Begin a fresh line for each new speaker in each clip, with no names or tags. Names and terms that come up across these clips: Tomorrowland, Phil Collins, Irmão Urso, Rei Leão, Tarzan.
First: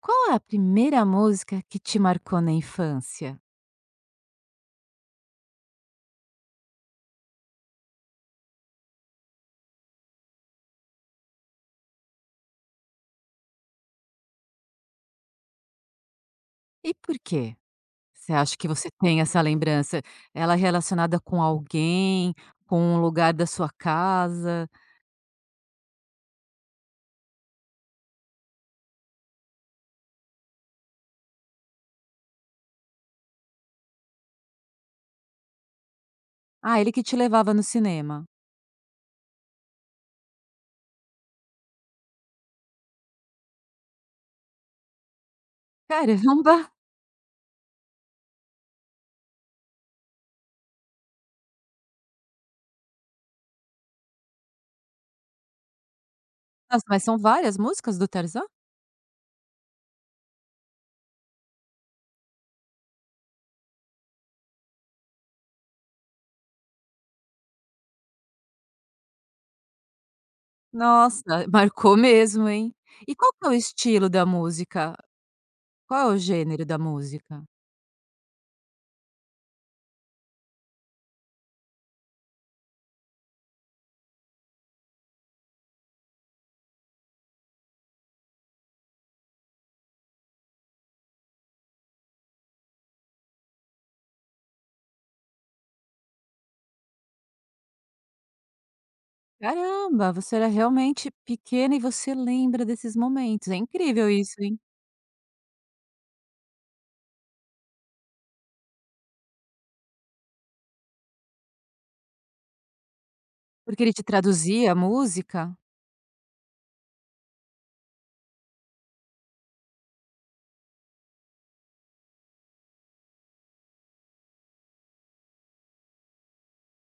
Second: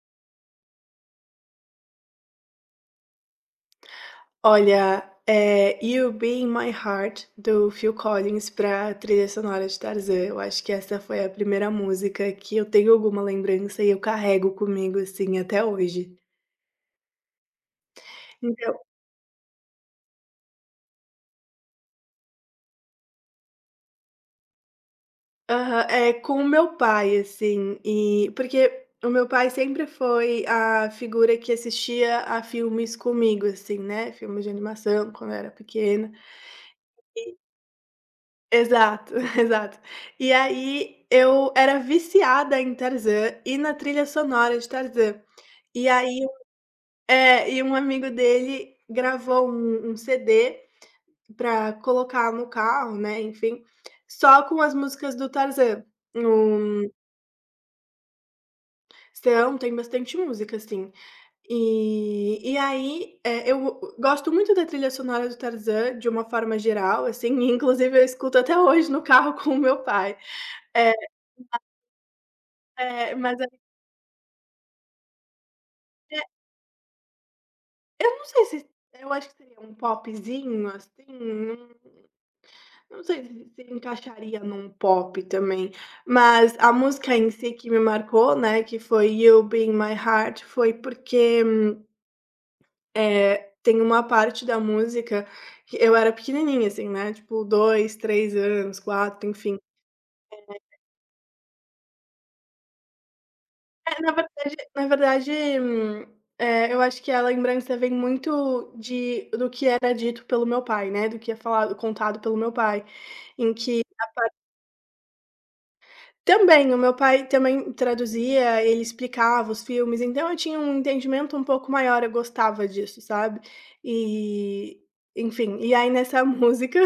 Qual é a primeira música que te marcou na infância?
Olha, "You'll Be in My Heart", do Phil Collins, pra trilha sonora de Tarzan. Eu acho que essa foi a primeira música que eu tenho alguma lembrança e eu carrego comigo, assim, até hoje.
E por quê? Você acha que
Então,
você tem essa lembrança? Ela é relacionada com alguém, com um lugar da sua casa?
aham, é com o meu pai, assim, e porque o meu pai sempre foi a figura que assistia a filmes comigo, assim, né, filmes de animação, quando eu era pequena.
Ah, ele que te levava no cinema.
Exato, exato. E aí eu era viciada em Tarzan e na trilha sonora de Tarzan. E aí
Caramba!
é, e um amigo dele gravou um CD pra colocar no carro, né, enfim, só com as músicas do Tarzan.
Nossa,
Num
mas são várias músicas do Tarzan?
São, tem bastante música, assim. E aí, eu gosto muito da trilha sonora do Tarzan de uma forma geral, assim, e inclusive eu escuto até hoje no carro com o meu pai. É,
Nossa, marcou mesmo, hein?
é,
E qual
mas
que é o estilo da música? Qual é o gênero da música?
eu não sei se eu acho que seria um popzinho, assim, não sei se encaixaria num pop também, mas a música em si que me marcou, né, que foi "You Be My Heart", foi porque, é, tem uma parte da música que eu era pequenininha, assim, né, tipo 2 3 anos, quatro, enfim.
Caramba, você era realmente pequena e você lembra desses momentos. É
É,
incrível
na
isso,
verdade
hein?
na verdade, eu acho que a lembrança vem muito de do que era dito pelo meu pai, né, do que é falado, contado pelo meu pai, em que...
Porque ele te traduzia a música?
Também, o meu pai também traduzia, ele explicava os filmes, então eu tinha um entendimento um pouco maior, eu gostava disso, sabe. E, enfim, e aí nessa música,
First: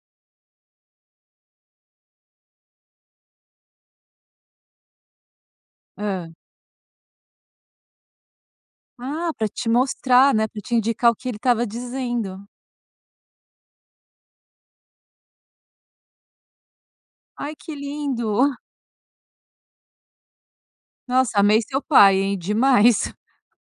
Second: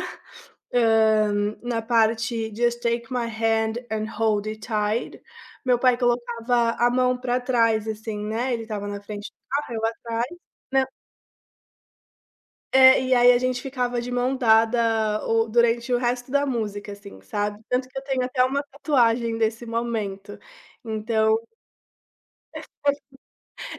na parte "Just take my hand and hold it tight", meu pai
Hã.
colocava a mão pra trás, assim, né, ele estava na frente
Ah,
do
pra te
carro, eu atrás,
mostrar, né, pra te
né,
indicar o que ele estava dizendo.
é, e aí a gente ficava de mão dada o durante o resto da música, assim,
Ai,
sabe.
que
Tanto que eu tenho
lindo.
até uma tatuagem desse momento, então...
Nossa, amei seu pai, hein, demais.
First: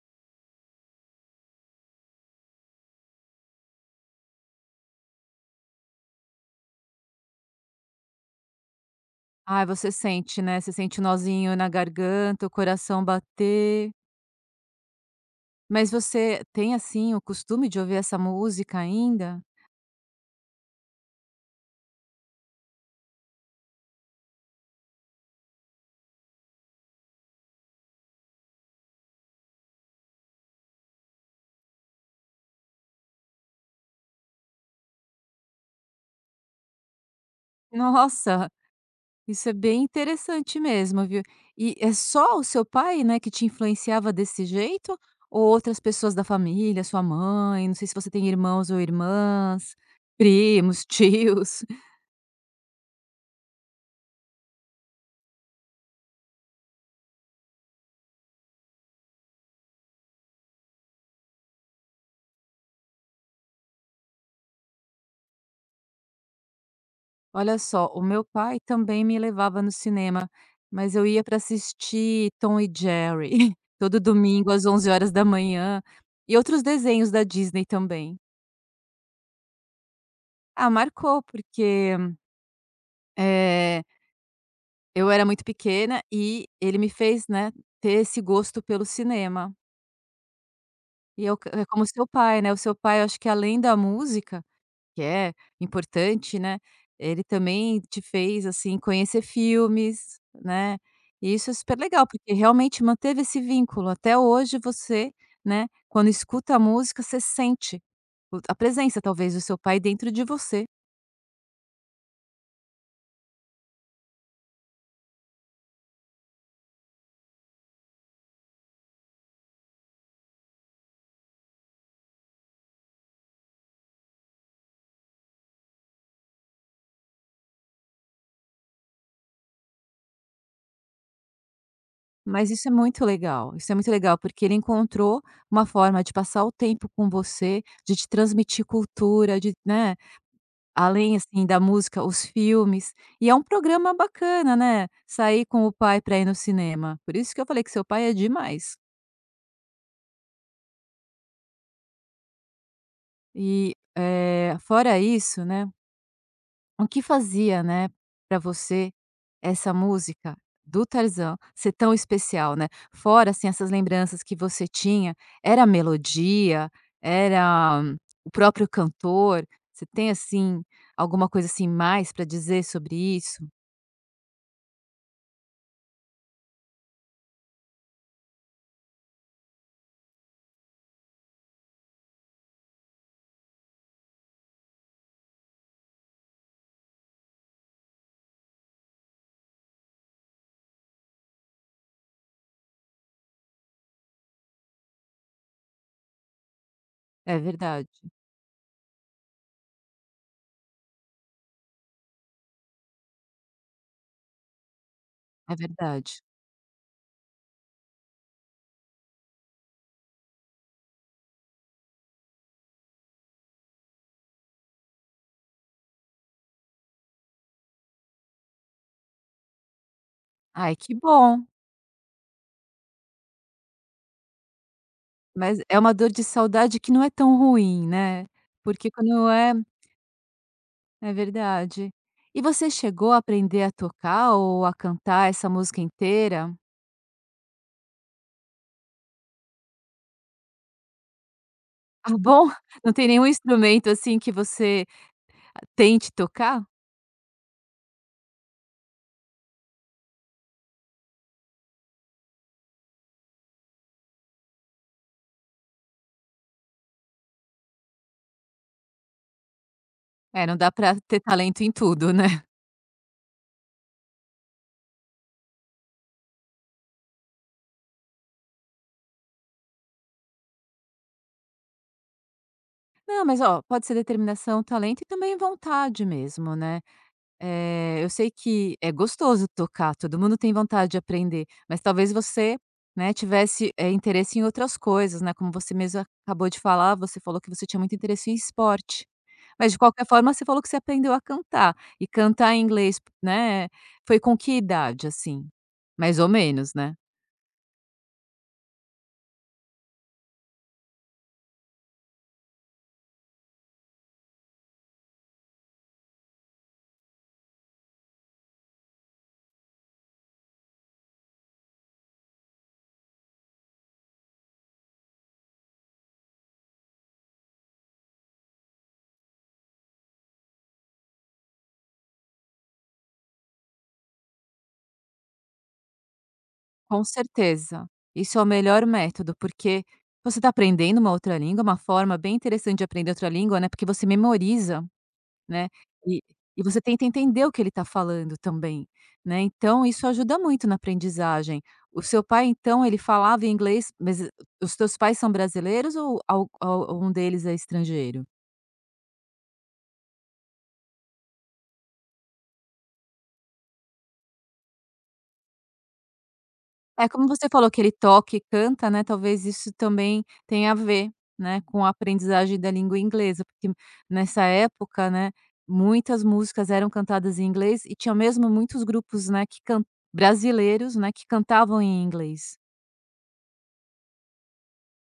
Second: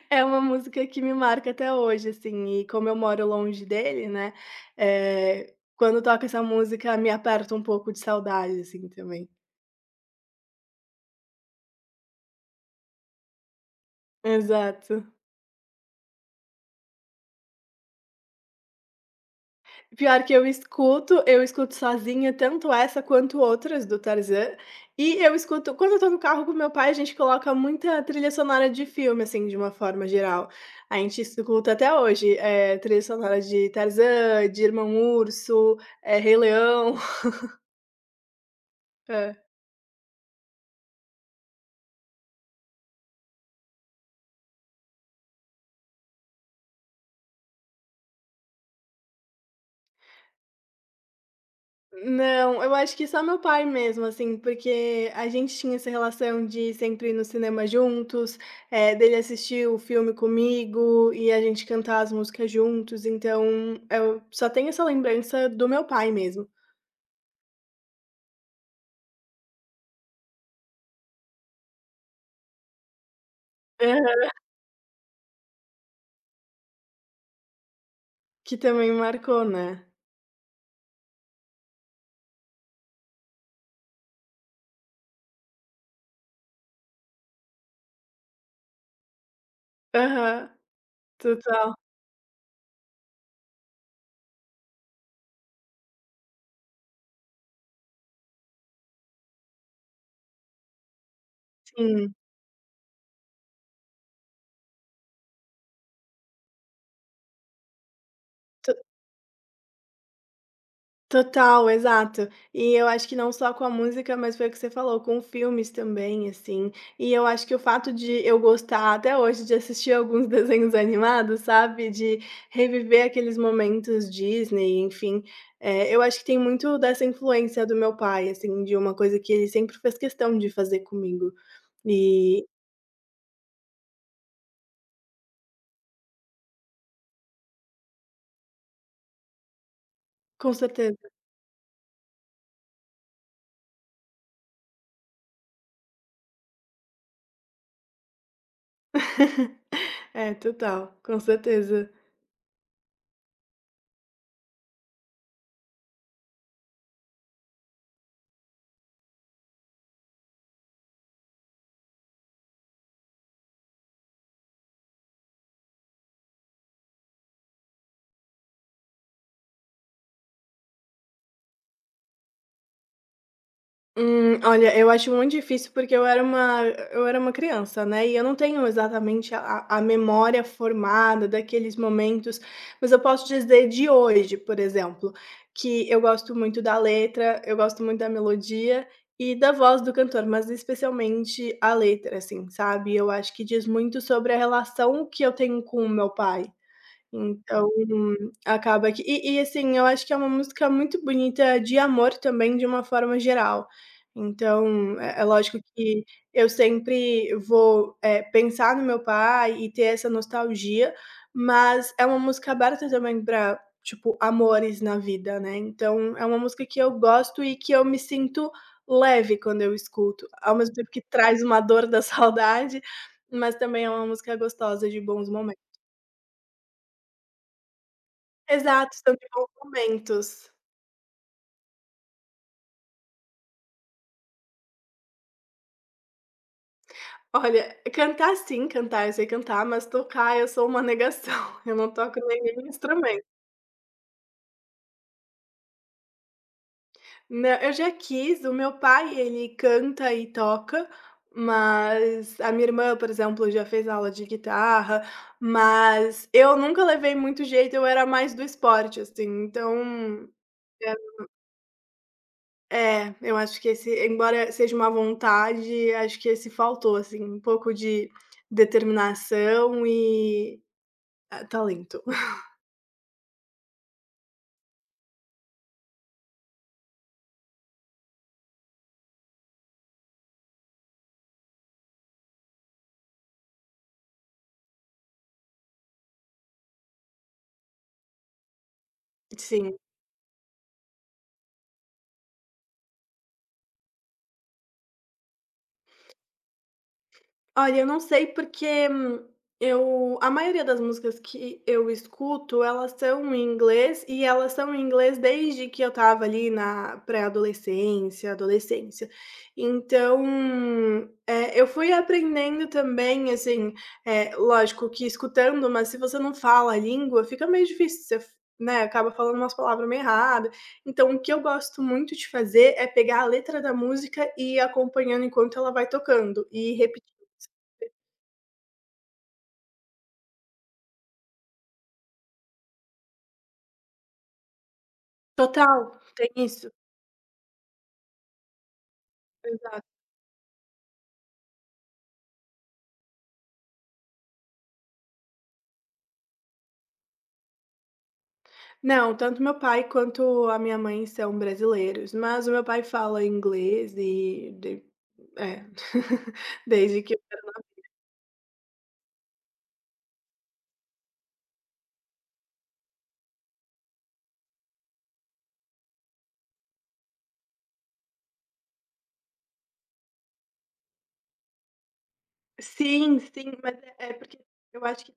É uma música que me marca até hoje, assim, e como eu moro longe dele, né, quando toca essa música me aperta um pouco de saudade, assim, também.
Ai, você sente, né, você sente o nozinho na garganta, o coração bater.
Exato.
Mas você tem, assim, o costume de ouvir essa música ainda?
Pior que eu escuto sozinha tanto essa quanto outras do Tarzan, e eu escuto quando eu tô no carro com meu pai, a gente coloca muita trilha sonora de filme, assim, de uma forma geral. A gente escuta até hoje, trilha sonora de Tarzan, de Irmão Urso, Rei Leão.
Nossa. Isso é bem interessante mesmo, viu. E é só o seu pai, né, que te influenciava desse jeito? Ou outras pessoas da família, sua mãe, não sei se você tem irmãos ou irmãs, primos, tios.
Não, eu acho que só meu pai mesmo, assim, porque a gente tinha essa relação de sempre ir no cinema juntos, dele assistir o filme comigo e a gente cantar as músicas juntos, então eu só tenho essa lembrança do meu pai mesmo.
Olha só, o meu pai também me levava no cinema, mas eu ia para assistir Tom e Jerry, todo
Aham.
domingo às 11 horas da manhã e outros desenhos da Disney também.
Que também marcou, né.
Ah, marcou porque, eh eu era muito pequena e ele me fez, né, ter esse gosto pelo cinema.
Aham,
E eu é
total,
como seu pai, né, o seu pai, eu acho que além da música, que é importante, né, ele também te fez, assim, conhecer filmes, né, e isso é super legal,
sim.
porque realmente manteve esse vínculo. Até hoje você, né, quando escuta a música, você sente o a presença, talvez, do seu pai dentro de você.
Total, exato. E eu acho que não só com a música, mas foi o que você falou, com filmes também, assim. E eu acho que o fato de eu gostar até hoje de assistir alguns desenhos animados, sabe, de reviver aqueles momentos Disney, enfim, eu acho que tem muito dessa influência do meu pai, assim, de uma coisa que ele sempre fez questão de fazer comigo. E
Mas isso é muito legal, isso é muito legal, porque ele encontrou uma forma de passar o tempo com você, de te transmitir cultura, de né,
com certeza.
além, assim, da música, os filmes. E é um programa bacana, né, sair com o pai para ir no cinema. Por isso que eu falei que seu pai é demais.
É, total, com certeza.
E, fora isso, né. O que fazia, né, para você essa música do Tarzan ser tão especial, né? Fora, assim, essas lembranças que você tinha, era a melodia, era o próprio cantor? Você tem, assim, alguma coisa, assim, mais para dizer sobre isso?
Olha, eu acho muito difícil porque eu era uma criança, né, e eu não tenho exatamente a memória formada daqueles momentos, mas eu posso dizer de hoje, por exemplo, que eu gosto muito da letra, eu gosto muito da melodia e da voz do cantor, mas especialmente a letra, assim, sabe. Eu acho que diz muito sobre a relação que eu tenho com o meu pai.
É
Então,
verdade,
acaba que e assim, eu acho que é uma música muito bonita de amor também, de uma forma geral. Então, é
é
lógico que
verdade.
eu sempre vou, pensar no meu pai e ter essa nostalgia, mas é uma música aberta também para, tipo, amores na vida, né. Então é uma música que eu gosto e que eu me sinto leve quando eu escuto, ao mesmo
Ai,
tempo
que
que traz
bom,
uma dor da saudade, mas também é uma música gostosa de bons...
mas é uma dor de saudade que não é tão ruim, né? Porque
Exato, são de
quando
bons
é
momentos.
É verdade. E você chegou a aprender a tocar ou a cantar essa música inteira?
Olha, cantar sim, cantar, eu sei cantar, mas tocar eu sou uma negação, eu não
Ah,
toco
bom,
nenhum
não tem
instrumento.
nenhum instrumento, assim, que você tente tocar?
Nã eu já quis, o meu pai ele canta e toca, mas a minha irmã, por exemplo, já fez aula de guitarra, mas eu nunca levei muito jeito, eu era mais do esporte, assim, então...
É, não dá pra ter talento em tudo, né.
É, eu acho que esse, embora seja uma vontade, acho que esse faltou, assim, um pouco de determinação e, ah, talento.
Não, mas, ó, pode ser determinação, talento e também vontade mesmo, né. Eu sei que é gostoso tocar, todo mundo tem vontade de aprender, mas talvez você, né, tivesse, interesse em outras coisas, né, como você mesmo acabou de falar, você falou que você tinha muito interesse em esporte. Mas
Sim.
de qualquer forma você falou que você aprendeu a cantar, e cantar em inglês, né, foi com que idade, assim? Mais ou menos, né?
Olha, eu não sei porque, eu a maioria das músicas que eu escuto, elas são em inglês e elas são em inglês desde que eu estava ali na pré-adolescência, adolescência. Então, eu fui aprendendo também, assim, lógico que escutando, mas se você não fala a língua, fica meio difícil, você f né, acaba falando umas palavras meio errada. Então, o que eu gosto muito de fazer é pegar a letra da música e ir acompanhando enquanto ela vai tocando e
Com
repetir.
certeza, isso é o melhor método, porque você está aprendendo uma outra língua, uma forma bem interessante de aprender outra língua, né, porque você memoriza. Né,
Total,
e
tem
e
isso,
você tenta entender o que ele está falando também, né,
exato.
então isso ajuda muito na aprendizagem. O seu pai então ele falava inglês, mas os teus pais são brasileiros ou al um deles é estrangeiro?
Não, tanto meu pai quanto a minha mãe são brasileiros, mas o meu pai fala inglês e de é, desde
É,
que eu
como
era...
você falou que ele toca e canta, né, talvez isso também tenha a ver, né, com a aprendizagem da língua inglesa, porque nessa época, né, muitas músicas eram cantadas em inglês e tinha mesmo muitos grupos, né, que can brasileiros, né, que cantavam em inglês.
Sim, sim, mas é porque eu acho que